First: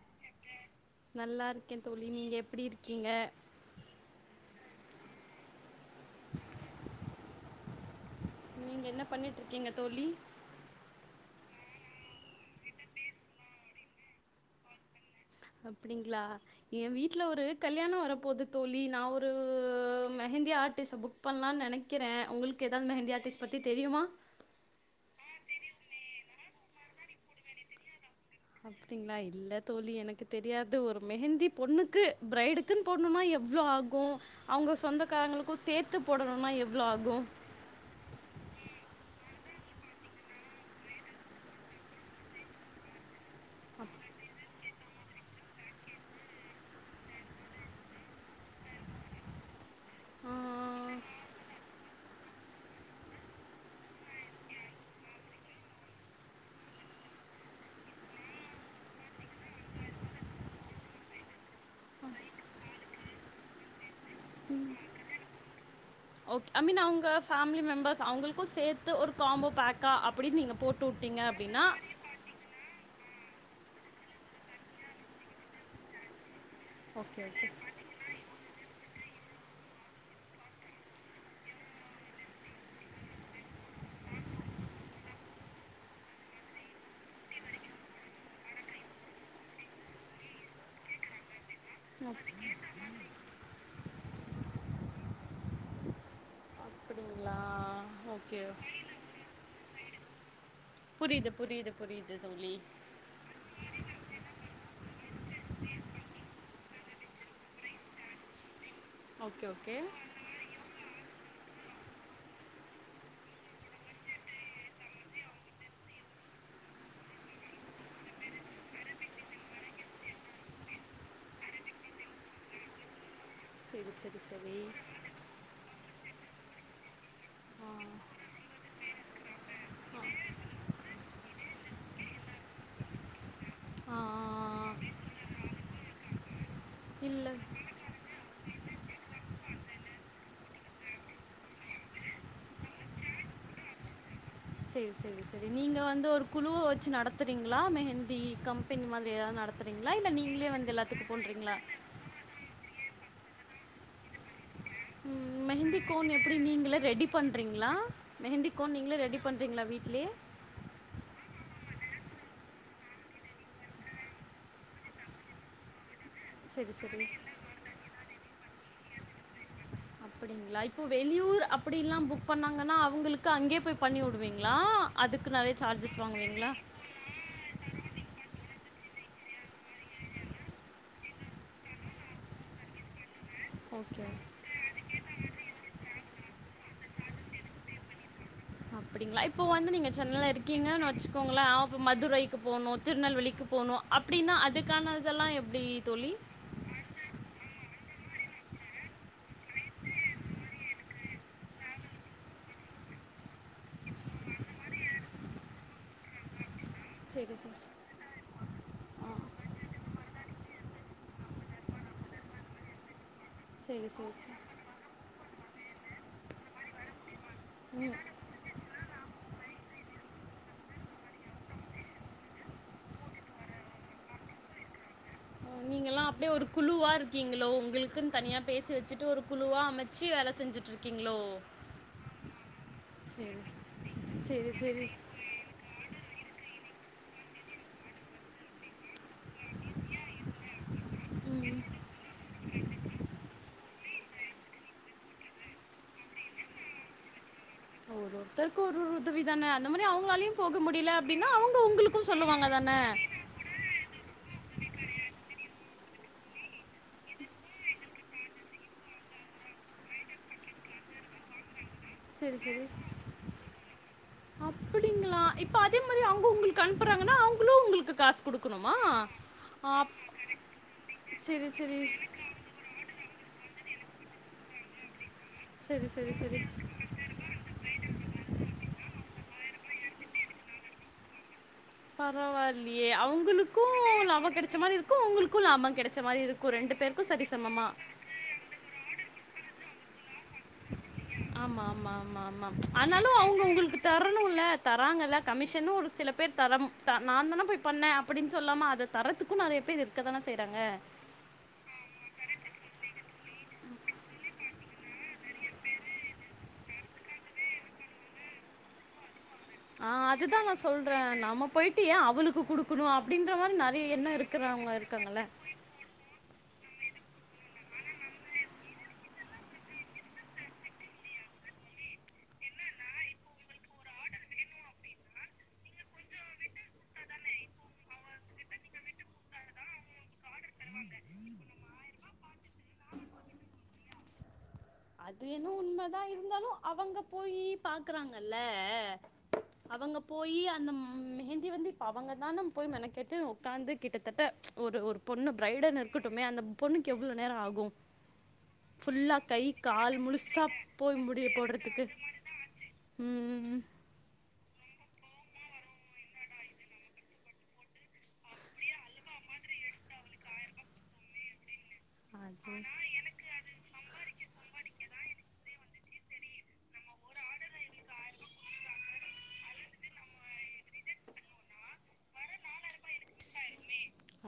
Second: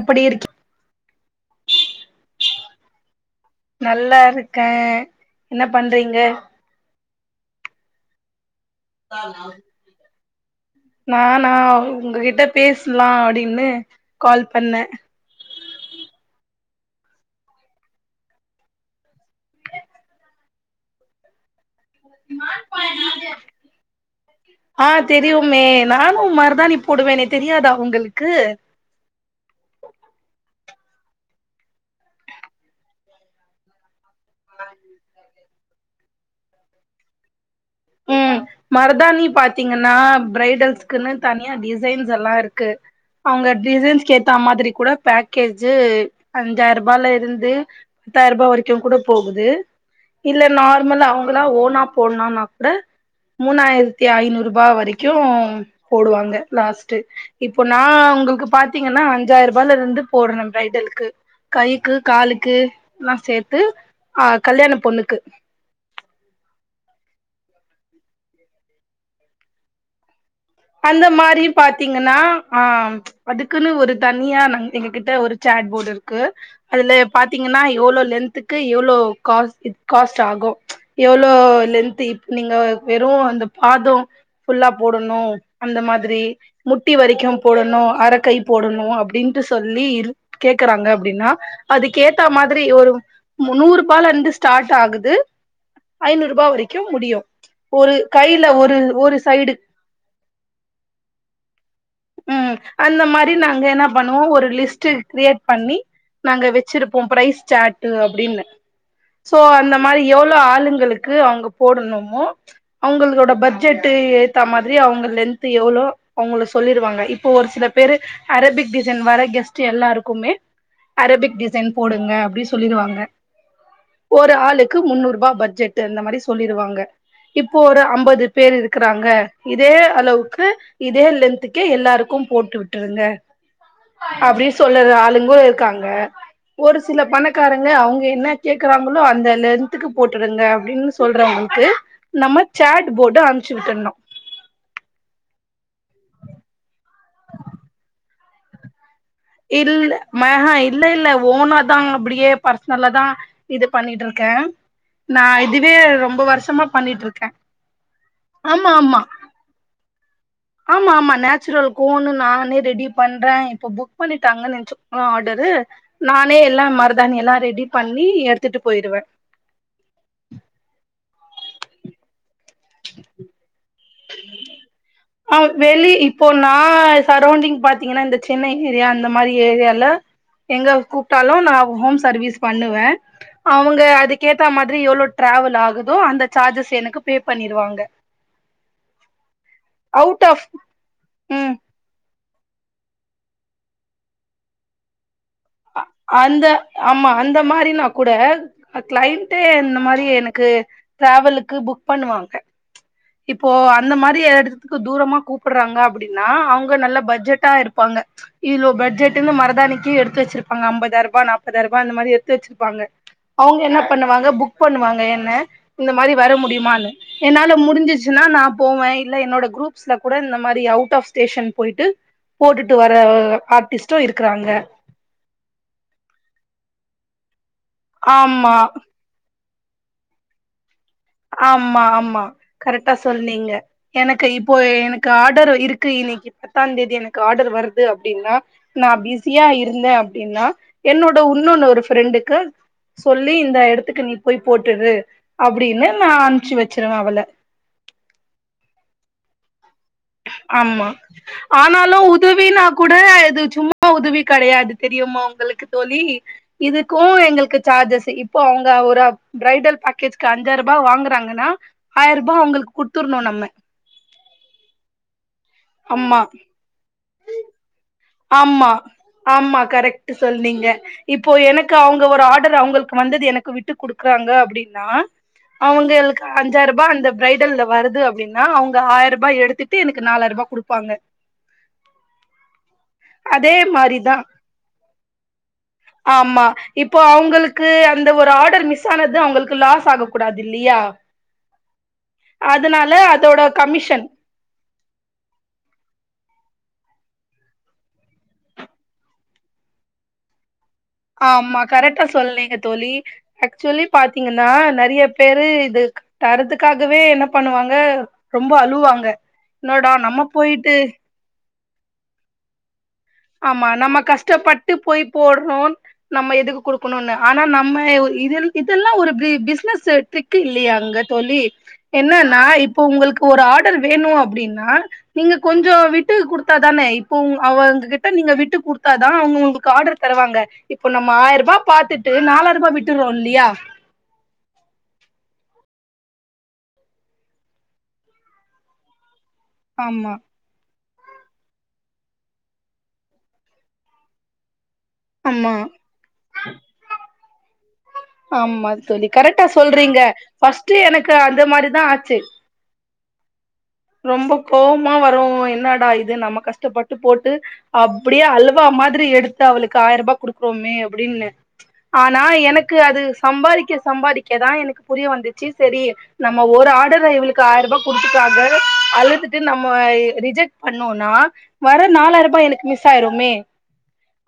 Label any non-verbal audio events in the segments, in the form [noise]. அப்படி இருக்க நல்லாருக்கே தோழி நீங்க எப்டி இருக்கீங்க நல்லா இருக்கே என்ன பண்றீங்க நீங்க என்ன பண்ணிட்ருக்கீங்க தோழி நானா உங்ககிட்ட பேஸ்லா அப்டின்னு கால் பண்ணே அப்டிங்ளா என் வீட்ல ஒரு கல்யாணோ வரப்போது தோழி நா ஒரு மெஹந்தி ஆர்ட்டிஸ புக் பண்லானு நெ னக் க்கிறேன் உங்ளுக்கு எதாது மெஹந்தி ஆர்டிஸ் பத்தி தெரியுமா தாணி போடுவேனே தெரியாதா உங்களுக் அப்டிங்ளா இல்ல தோழி எனக்கு தெரியாது ஒரு மெஹந்தி பொண்ணுக்கு ப்ரைடுக்குன் போடுணுனா எவ்ளோ ஆகு அவுங்க சொந்தக்காரங்களு கு சேத்து போடணுனா எவ்ளோ ஆகு ம் மருதாணி பாத்தீங்கன்னா பிரைடல்ஸ் க்குன்னு தனியா டிசைன்ஸ் எல்லாருக்கு அவங்க டிசைன்ஸ் க்கேத்த மாதிரி கூட பேக்கேஜு அஞ்சாயிரூபாலேருந்து பத்தாயிரூபா வரைக்கு கூட போகுது இல்ல நார்மல் அவங்களா ஓனா போட்னா கூட மூணாயிரத்தி ஐநூரூபா வரைக்கு போடுவாங்க லாஸ்ட்டு இப்ப நா உங்குளுக்கு பாத்தீங்கன்னா அஞ்சாயிரூபாலருந்து போடுறே பிரைடலுக்கு கைக்கு காலுக்கு எல்லா சேத்து ஆ கல்யாண பொண்ணுக்கு ஓகே ஐ மீன் அவங்க மிலி மெம்பர்ஸ் அவங்குளுக்கு சேத்து ஒரு காம்போ பேக்கா அப்படின்னு நீங்கள் போட்டு அந்த விட்டீங்க மாரி அப்படின்னா பாத்தீங்கனா ஆ அதுக்குன்னு ஒரு தனியா நா எங்க கிட்ட ஒரு சேட் போர்டுருக்கு அதுல ஓகே ஓகே பாத்தீங்கன்னா எவ்வளோ லென்துக்கு எவ்ளோ க் காஸ் ட் காஸ்ட் ஆகூ எவ்ளோ லென்த் இப் நீங்க வெறூ அந்த பாதோ ஃபுல்லா போடணூ அந்த மாதிரி முட்டி வரைக்கும் போடணு அரைக்கை போடணு அப்டின்ட்டு சொல்லி இரு கேக்குறாங்க அப்டின்னா அதுக்கு ஏத்த மாதிரி ஒரு முன்னூறு பால இருந்து ஸ்டார்ட் ஆகுது ஐநூறு ரூபா வரைக்கும் முடியு அப்படிங்களா ஒரு ஓகே கைல ஒரு ஒரு சைடு புரிது புரிது உம் அந்த மாரி நாங்க என்ன பண்ணுவோ ஒரு லிஸ்ட் லிஸ்ட் கிரியேட் பண்ணி நாங்க வெச்சிருப்போ ப்ரைஸ் சேட்டு அப்டினு சோ ஓகே அந்த ஓகே மாரி எவ்ளோ ஆளுங்களுக்கு அவுங்க போடணுமோ அவுங்கோட பட்ஜெட்டு் ஏத்தா மாரி அவுங்க லென்த் எவ்ளோ அவுங்க சொல்லிருவாங்க இப்போ ஒரு சில பேரு அரபிக் டிசைன் வர கெஸ்ட்டு எல்லாருக்குமே அரபிக் டிசைன் போடுங்க அப்டி சொல்லிருவாங்க சரி சரி ஒரு சரி ஆளுக்கு முன்னூறுபா பட்ஜெட் அந்த மாரி சொல்லிருவாங்க இப்போ ஆ ஒரு ஐம்பது பேர் இருக்குறாங்க இதே அளவுக்கு இதே லென்துக்கு க்கு எல்லாருக்கூ போட்டு விட்டுருங்க அப்டின்னு ஆ சொல்ற ஆளுங்கோ இருக்காங்க ஒரு சில இல்ல பணக்காரங்க அவுங்க என்ன கேக்குறாங்களோ அந்த லென்த்துக்கு போட்டுறுங்க அப்டின்னு சொல்றவங்களுக்கு நம்ம சேட் போர்டு அனுச்சு விட்டுணு செரி செரி செரி நீங்க வந்து ஒரு குழுவ வச்சு நடத்துறிங்ளா மெஹந்தி கம்பெனி மாதி இல்ல மேஹா இல்ல இல்ல போடுறீங்களா ஓனாதா அப்டியே பர் நல்லதான் இது பண்ணிட்டு இருக்கேன் மெஹந்தி கோன் எப்படி நீங்களே ரெடி இருக்கே பண்ணுறிங்களா மெஹந்தி ஆமா கோன் நீங்களே ஆமா ரெடி பண்ணுறிங்களா வீட்லயே ஆமா ஆமா நேச்சுரல் கோன்னு நானே ரெடி பண்றேன் இப்ப புக் புக் பண்ணிட்டாங்க நினைச்சு ஆர்டரு நானே சரி எல்லாம் சரி மருதாணி எல்லாம் ரெடி பண்ணி எடுத்து எடுத்துட்டு போயிடுவேன் அப்ங்களா இப்போ வெளியூர் அப்டில்லா புக் என்ன பண்ணாங்கன்னா அவுங்களுக்கு அங்கே போய் பண்ணி வுடுவீங்ளா அதுக்கு ஆ நெறைய வெளி சார்ஜஸ் வாங்குவீங்ளா இங்கன்னா இந்த சென்னை ஏரியா அந்த மாரி ஏரியால எங்க கூப்டாலூ நா ஹோம் சர்வீஸ் பண்ணுவே அவுங்க ஓகே அதுக்கேத்த மாரி எவ்ளோ டிராவல் ஆகுதோ அந்த சார்ஜஸ் எனக்கு பே பண்ணிருவாங்க அப்டிங்ளா இப்போ வந்து நீங்க அவுட் சென்னனல ஆஃப் இருக்கீங்கன்னு வச்சுக்கோங்களே ம் அப்ப மதுரை க்கு போனு திருநெல்வேலிக்கு போனு அப்டின்னா அதுக்கானதெல்லா எப் அ.. அந்த ஆமா அந்த மாறி நா கூட க்லைண்டே இந்த மாரி எனக்கு டிராவலுக்கு புக் பண்ணுவாங்க இப்போ அந்த மாரி எடத்துக்கு தூரமா கூப்புட்றாங்க அப்டின்னா அவ்ங் பு நல்ல சரி பட்ஜெட்டா சரி இருப்பாங்க இலோ பட்ஜெட்டுன்னு மரதானிக்கு எடுத்து வெச்சிருப்பாங்க அம்பதாயிருபா நாபதாயிருபா அந்த மாரி எடுத்து வெச்சிருப்பாங்க அவுங்க என்ன சரி சரி பண்ணுவாங்க புக் பண்ணுவாங்க என்ன இந்த மாரி வர முடியுமானு என்னால முடிஞ். ஞ்சுன்னா நா போவே இல்ல என்னோட குரூப்ஸ்ல கூட இந்த மாரி அவுட் ஆஃப் ஸ்டேஷன் போய்ட்டு போட்டுட்டு வர ஆர்டிஸ்ட்டு இருக்குறாங்க எல்லா அப்டியே ஒரு குழுவா இருக்கீங்ளோ உங் ங்உளுக்கு தனியா ஆமா பேசி வச்சுட்டு ஒரு. குழுவா அமச்சி வேல செஞ்சிட்டிறிங்ளோ ஆமா ஆமா கரட்டா சரி சொன்னீங்க எனக்கு சரி இப்போ சரி எனக்கு ஆடர் இருக் கு இன்னிக்கி பத்தாந்தேதி எனக்கு ஆர்டர் வருது அப்டின்னா நா பிஸியா இருந்தே அப்டின்னா என்னோட உன்னொன்னு ஒரு ஃப்ரெண்டுக்கு சொல்லி இந்த எடத்துக்கு நீ போய் போட்டுரு அப்டின்னு நா அம்ச்சு வச்சிருவே அவள [unintelligible] உதவிதான ஆமா ஆனாலூ உங்களுக்கு சொல்லுவாங்க உதவினா தானே கூட இது சும்மா [unintelligible] உதவி கெடையாது தெரியுமா உங்குளுக்கு தோழி இதுக்கூ எங்ளுக்கு சார்ஜஸ்ஸு இப்போ அவங்க ஒரு பிரைடல் பேக்கேஜ்க்கு அஞ்சாயிருபா வாங்கறாங்கன்னா ஆய்ருபா செரி செரி அவுங்ளுக்கு குடுத்துர்னு நம்ம அப்டிங்களா அதே மாறி ஆமா அவுங்க உங்களுக்கு அனுப்புறாங் ஆமா ஆமா ஆப் கரெக்ட்டு சொல்நீங்க இப்போ செரி எனக்கு செரி அவுங்க ஒரு ஆடர் அவங்ளுக்கு வந்து இது எனக்கு விட்டு குடுக்றாங்க அப்டின்னா செரி செரி அவங்களுக்கு செரி அஞ்சாய்ரூபா அந்த பிரைடல்ல வருது அ. அப்டின்னா அவுங்க ஆயிரூபா எடுத்திட்டு எனக்கு நாலாயிரூபா குடுப்பாங்க பரவா. இல்லியே அதே அவுங்குளுக்கூ மாரிதான் லாபோ கெடச்ச மாறி இருக்கூ உங்ளுக்கூ லாபம் கெடச்ச மாரி ஆமா இருக்கூ ரெண்டு இப்போ பேருக்கு செரி சமமா அது அவுங்குளுக்கு லாஸ் ஆக கூடாது இல்லியா ஆமா ஆமா ஆமா ஆமா ஆனாலு அதோட அவுங்க உங்ளுக்கு கமிஷன் தரணுல தராங்கல்ல கமிஷனூ ஒரு சில பேர் தர த.. நாதானே போய் பண்ணே அப்டின்னு சொல்லாம அத தரத்துக்கூ நெறைய பேர் இருக்கதானே செய்றாங்க ஆமா கரட்டா சொல்லீங்க தோழி ஆக்சுலி பாத்தீங்கன்னா நெறய பேரூ இது தரதுக்காகவே என்ன பண்ணுவாங்க ரொம்ப அலுவாங்க ஆ. அதுதா நா சொல்றே நாம போயிட் ட்டு ஏ அவுளுக்கு குடுக் ஆமா நம்ம கஷ்டப்பட்டு போய் இருக்காங்கல்ல போட்றோன் நம்ம எதுக் குடுக்கணுனு ஆனா நம்ம ஒ இதெல் இதெல்லா ஒரு ப்ரீ பிஸ்னஸ்ஸு ட்ரிக் இல்லையாங்க தோழி என்னனா இப்ப உங்கள்க்கு ஒரு ஆர்டர் வேணு அப்டின்னா நீங்க கொஞ்சோ விட்டு குடுத்தா தானே இப்ப உங் அவங்க கிட் நீங்க விட்டு குடுத்தாதான் அவங்க உங்ளுக்கு ஆர்டர் தருவாங்க இப்ப நம்ம ஆயிருபா பாத்துட்டு நாலாயிருபா விட்டுறோம் இல்லியா அது என்னோ உண்ம தா இருந்தாலு அவங்க போயி பாக்கறாங்கல்ல அவங்க ஆமா போயி அந்த மெஹந்தி வந்து இப்ப அவங்க தான போய் மெனக்கெட்டு உட்காந்து கிட்டத்தட்ட ச் ஒரு ஒரு பொண்ணு ஆமா பிரைடல்ல இருக்கட்டுமே அந்த பொண்ணுக்கு எவ் வ்வளோ நேரோ ஆகு ஆமா தோழி ஃபுல்லா கை கரெக்டா சொல் [unintelligible] கால் முழுசா ஃபர்ஸ்ட்டு எனக்கு அது மாதிரிதா ஆச்சு ம் ம் ம் ரொம்ப கோபமா வரு என்னடா இது நம்ம கஷ்டப்பட்டு போட்டு அப்டியே அலுவா மாதிரி எடுத்து அவளுக்கு ஆயர்ரூபா குடுக்குறோமே அப்டின்னு ஆனா அது எனக்கு அது சம்பாரிக்க சம்பாரிக்க தா எனக்கு புரிய வந்துச்சு சரி நம்ம ஒரு ஆர்டர இவளுக்கு ஆயர்ரூபா குடுத்துக்காக அழுதுட்டு நம்ம ரிஜெக்ட் பண்ணோனா வர நாலாயிரம் ரூபாய் எனக்கு மிஸ் ஆயிருமே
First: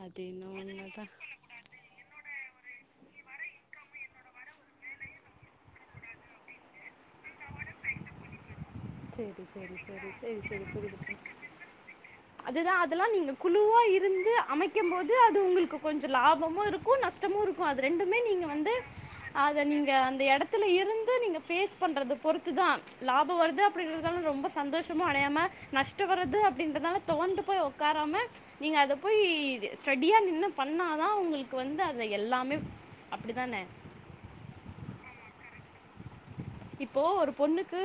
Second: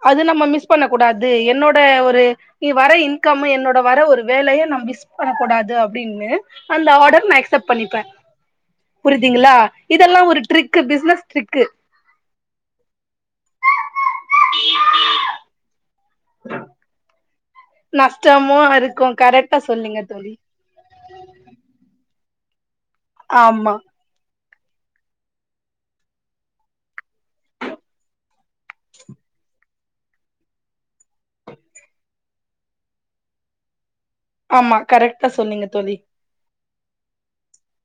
அது நம்ம என்னவோ மிஸ் பண்ண உண்மைதான் கூடாது என்னோட ஒரு நீ வர இன்கம் என்னோட வர ஒரு வேலைய நா மிஸ் பண்ணக் கூடாது அப்படின்னு அந்த ஆர்டர் நா அக்செப்ட் பண்ணிப்ப சரி புரியுதுங்களா சரி சரி இதெல்லாம் சரி ஒரு ட்ரிக்கு பிசினஸ் ட்ரிக்கு அது தா அதெல்லா நீங்க குழுவா இருந்து அமைக்கம்போது அது உங்ளுக்கு கொஞ்ச லாபமும் இருக்கு நஷ் கூச்சமு இருக்கு அது ரெண்டுமே நீங்க நஷ்டமு வந்து இருக்கு கரெக்டா அத நீங்க சொன்னீங்க அந்த தோழி இடத்துல இருந்து நீங்க பேஸ் பண்றது பொறுத்து தா லாபம் வருது ஆமா அப்படிங்கிறதாலு ரொம்ப சந்தோஷமு அடையாம நஷ்டோ வர்றது அப்படின்றனால துவண்டு போய் உக்காராம ச் நீங்க அத போய் ஸ்டெடிய நின்னு பண்ணா தா உங்ளுக்கு வந்து அத எல்லாமே அப்படி தான ஆமா கரெக்டா சொன்னீங்க தோழி இப்போ ஒரு பொண்ணுக்கு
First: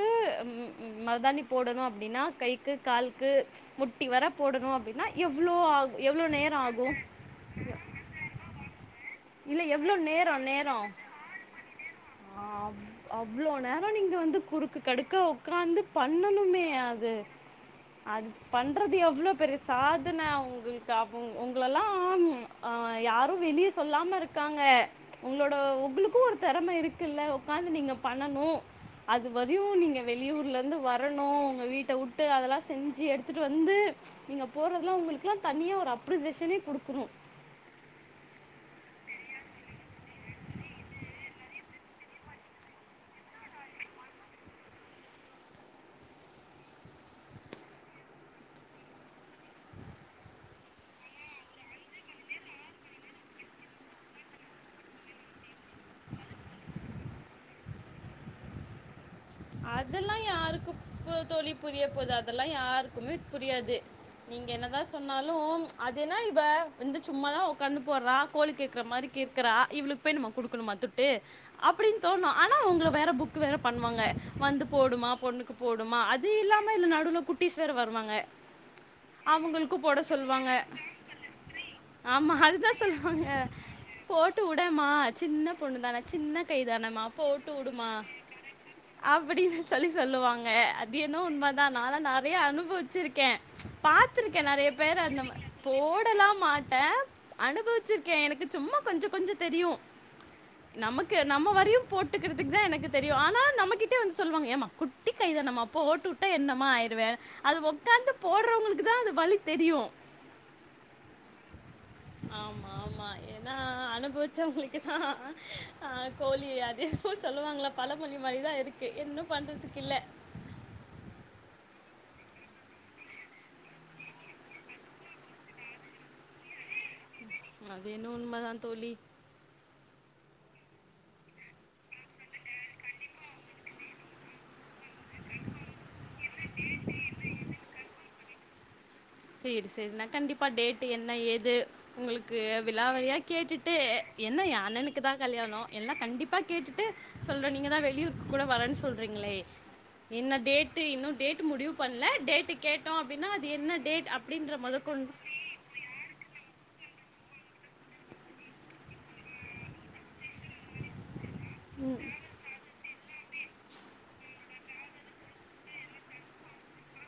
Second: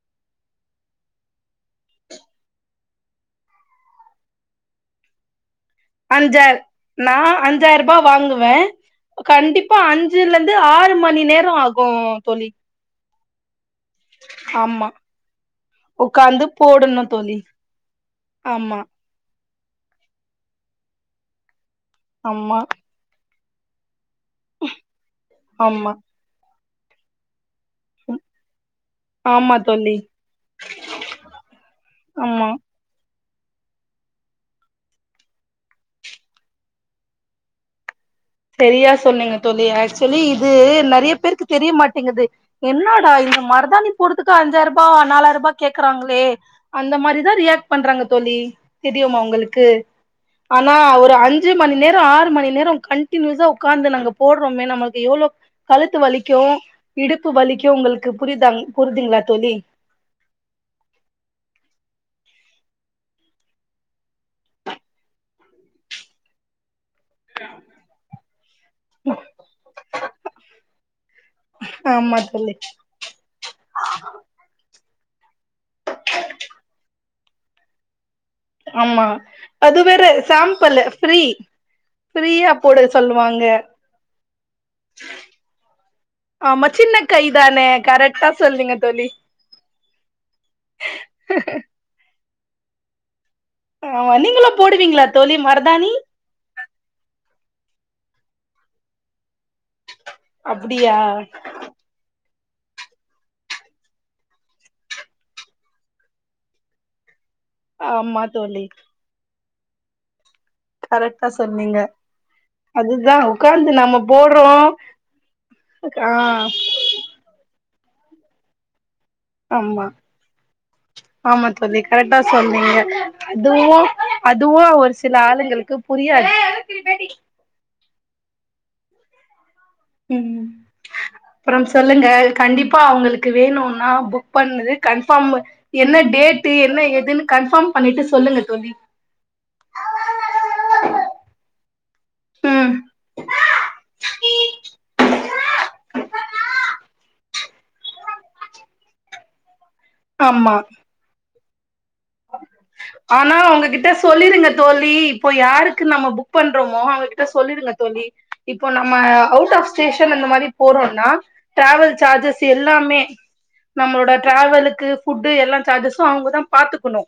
மருதாணி போடணு அப்படின்னா கைக்கு காலுக்கு முட்டி வர போடணும் அப்படின்னா எவ் அஞ்சாய நான் அஞ்சாயிருபா வாங்குவேன் இல்ல கண்டிப்பா எவ்ளோ அஞ்சுல நேரோ இருந்து நேரோ ஆறு மணி நேரம் ஆகும் தோழி அவ் அவ்ளோ நே நீங்க வந்து குறுக்கு ஆமா கடுக்க உக்காந்து உக்காந்து பண்ணணுமே போடணு அது தோழி அது ஆமா பண்றது எவ்ளோ பெரிய சாதன அவங்களுக்கு அவுங் உங்களல்லாம் ஆமா யார் வெளிய சொல்லாம இருக் இருக்காங்க உங்களோட ஆமா உங்களுக்கும் ஒருத்தர் [unintelligible] இருக்குல்ல காந்து நீங்க பண்ணணு அது ஆமா வரியூ தோழி நீங்க வெளியூர்லந்து வரணூ உங்க வீட்ட வுட்டு ஆமா அதல்லா செஞ்சு எடுத் த்துட்டு வந்து நீங்க போறதலா உங்ளுக்குலா தனியா ஒரு அப்ரிசேஷனே குடுக்குணு செரியா சொன்னீங்க தோழி ஏக்சுவலி இது நறிய பேருக்கு தெரிய மாட்டிங்கிது என்னாடா இந்த மருதாணி போடதுக்கா அஞ்சாய்ர்பா நாலாயிரபா கேக்கறாங்களே அந்த மாரிதா ரியாக்ட் பண்றாங்க தோழி தெரியுமா உங்களுக்கு ஆனா ஒரு அஞ்சு மணி நேரோ ஆறு மணி நேரோ கன் டினியூஸா உக்காந்து நாங்க போட்றோமே நம்மளுக் எவ்ளோ கழுத்து வலிக்கூ இடுப்பு வலிக்கூ உங்கள்க்கு புரிதாங் புரிதிங்ளாத் அதல்லா யாருக்குப்பு தோழி புரிய போது அத ல்லா யாருக்குமே புரியாது நீங்க என்னதா சொன்னாலு அதென்ன இவ வந்து சும்மாதா ஒக்காந்து போட்றா கோழி கிருக்கற மாரி‌ கிருக்றா இவளுக் பொய் நம்ம குடுக்குணுமா துட்டு அப்படின் ஆமா தோணு தோழி ஆனா உங்ள வேற புக்கு வேற பண்வாங்க. போடுமா பொண்ணுக்கு போடுமா அது இல்லாம இதல நடுவுல குட் டிஸ் வேற வருவாங்க ஆமா அவுங்குள்க்கூ அது போட வேற சொல்வாங்க சாம்பிள் ஃப்ரீ [inaudible] ஆமா ஃப்ரீயா அதுதா போட சொல்லுவாங்க போட்டு உடேமா சின்ன பொண்ணு தான சின்ன கை ஆமா சின்ன தானேமா கை போட்டு தானே உடுமா கரெக்டா சொல்றீங்க [inaudible] தோழி அப்டின்னு சொல்லி சொல்லுவாங்க அதென்னவோ உண்மதா நாலா நா றைய அனுபவிச்சிருக்கே ஆமா பாத்திருக்கே நீங்களு நறைய போடுவீங்களா பேர் அந்த மா தோழி [inaudible] மருதாணி போடலா மாட்டே அனுபவிச்சிருக்கே எனக்கு சும்மா கொஞ்ச கொஞ்சோ தெரியூ அப்டியா நமக்கு நம்ம வரையூ போட்டுக் கிறதுக்கு தா எனக்கு தெரியூ ஆனா நமக்கிட் டே வந்து சொல்லுவாங் ஏமா குட்டி கைதானம்மா போட்டு வுட்டா என்னம்மா ஆயிருவே அது ஒக்காந்து ஆமா தோழி போட்றவங்ளுக்கு தா அது வலித் தெரியூ கரெக்டா சொன்னீங்க ஆமா ஆமா அதுதா ஏனா உக்காந்து நம்ம போடுறோ அனுபவிச்சவங்ளுக்குதா ஆ கோழி அது எதுவோ சொல்லுவாங்களேப் பல மொழி மரிதா இருக் ஆமா ஆமா தோழி கரெக் டா சொன்னீங்க தூவூ அதுவூ ஒரு சில ஆளுங்களுக்கு புரியாது அதென்ன உண்மதா தோழி ம் அப்றம் சொல்லுங்க கண்டிப்பா அவுங்களுக்கு வேணூன்னா புக் பண்ணது கன்ஃபாம் என்ன டேட்டு என்ன ஏதுன்னு கன்ஃபாம் பண்ணிட்டு சொல்லுங்க தோழி சேரி சேரி நா கண்டிப்பா டேட்டு என்ன ஏது உங்ளுக்கு ம் விளாவரியா கேட்டுட்டு என்ன ஏ அண்ணனுக் கு தா கல்யாணோ எல்லா கண்டிப்பா கேட்டுட்டு சொல்றே நீங்க தா வெளியூருக்குகூட வரேன் சொல்றீங்களே என்ன ஆமா டேட்டு இன்னூ டேட் டு முடிவுப் பண்ல டேட்டு கேட்டோ அப்டின்னா அது என்ன டேட் ல்லிருங்க அப்படின்ற தோழி முதற்கொண்டு இப்ப யாருக்கு நம்ம புக் பண்றமோ அவர்கிட்ட சொல்லிருங்க தோழி இப்போ நம்ம அவுட் ஆஃப் ஸ்டேஷன் அந்த மாறி போறோன்னா ட்ராவல் சார்ஜஸ் எல்லாமே நம்மளோட டிராவலுக்கு ஃபுட்டு எல்லா சார்ஜஸு அவங்கதா பாத்து க்குனு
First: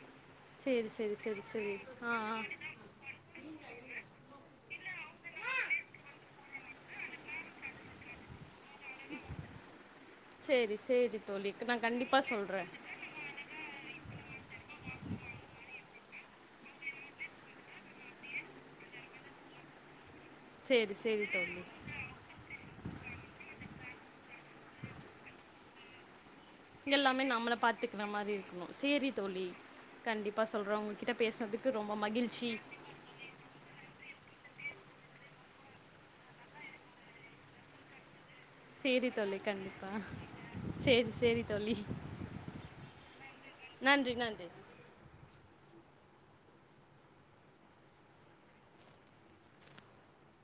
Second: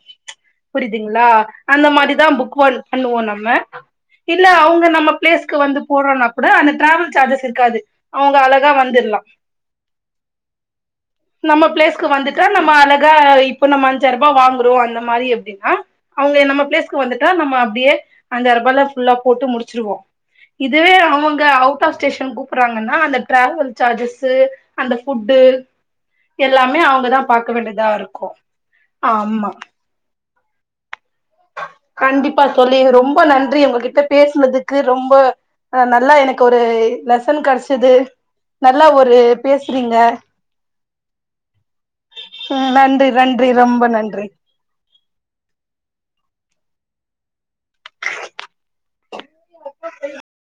சரி சரி புரிதுங்ளா சரி சரி அந்த ஆ மாரிதா ஆ புக் ஒன் பண்ணுவோ நம்ம இல்ல அவங்க நம்ம பிளேஸ்க்கு வந்து போடுறனா கூட அந்த டிராவல் சார்ஜஸ் இருக்காது அவங்க அழ கா வந்திர்லா சரி சரி தோழி நம்ம நான் பிளேஸ்க்கு கண்டிப்பா வந்துட்டா நம்ம சொல்றேன் அழகா இப்ப நம்ம அஞ்சாருபா வாங்க ஓ அந்த மாரி அப்டின்னா அவங்க நம்ம பிளேஸ்க்கு வந்துட்டா நம்ம அப்டியே அஞ்சாயிருபால ஃபுல்லா போட்டு முடிச்சுருவோ இதுவே சரி சரி அவங்க தோழி அவுட் ஆஃப் ஸ்டேஷன் கூப்பறாங்கன்னா அந்த டிராவல் சார்ஜஸ்ஸு அந்த ஃபுட்டு எல்லாமே அவங்கதா பாக்க நம்மள வேண்டிதா பாத்துக்கிற இருக்கு மாரி இருக்கணும் சேரி தோழி ஆம்மா கண்டிப்பா சொல்றே உங்க கிட்ட பேசுனதுக்கு ரொம்ப கண்டிப்பா மகிழ்ச்சி னதுக்கு ரொம்ப அ நல்லா எனக்கு ஒரு லெசன் கெடச்சுது. நல்லா சேரி ஒரு தோழி கண்டிப்பா பேசுறிங்க சேரி சேரி தோழி நன்றி நன்றி ரொம்ப நன்றி. அக்கா பைய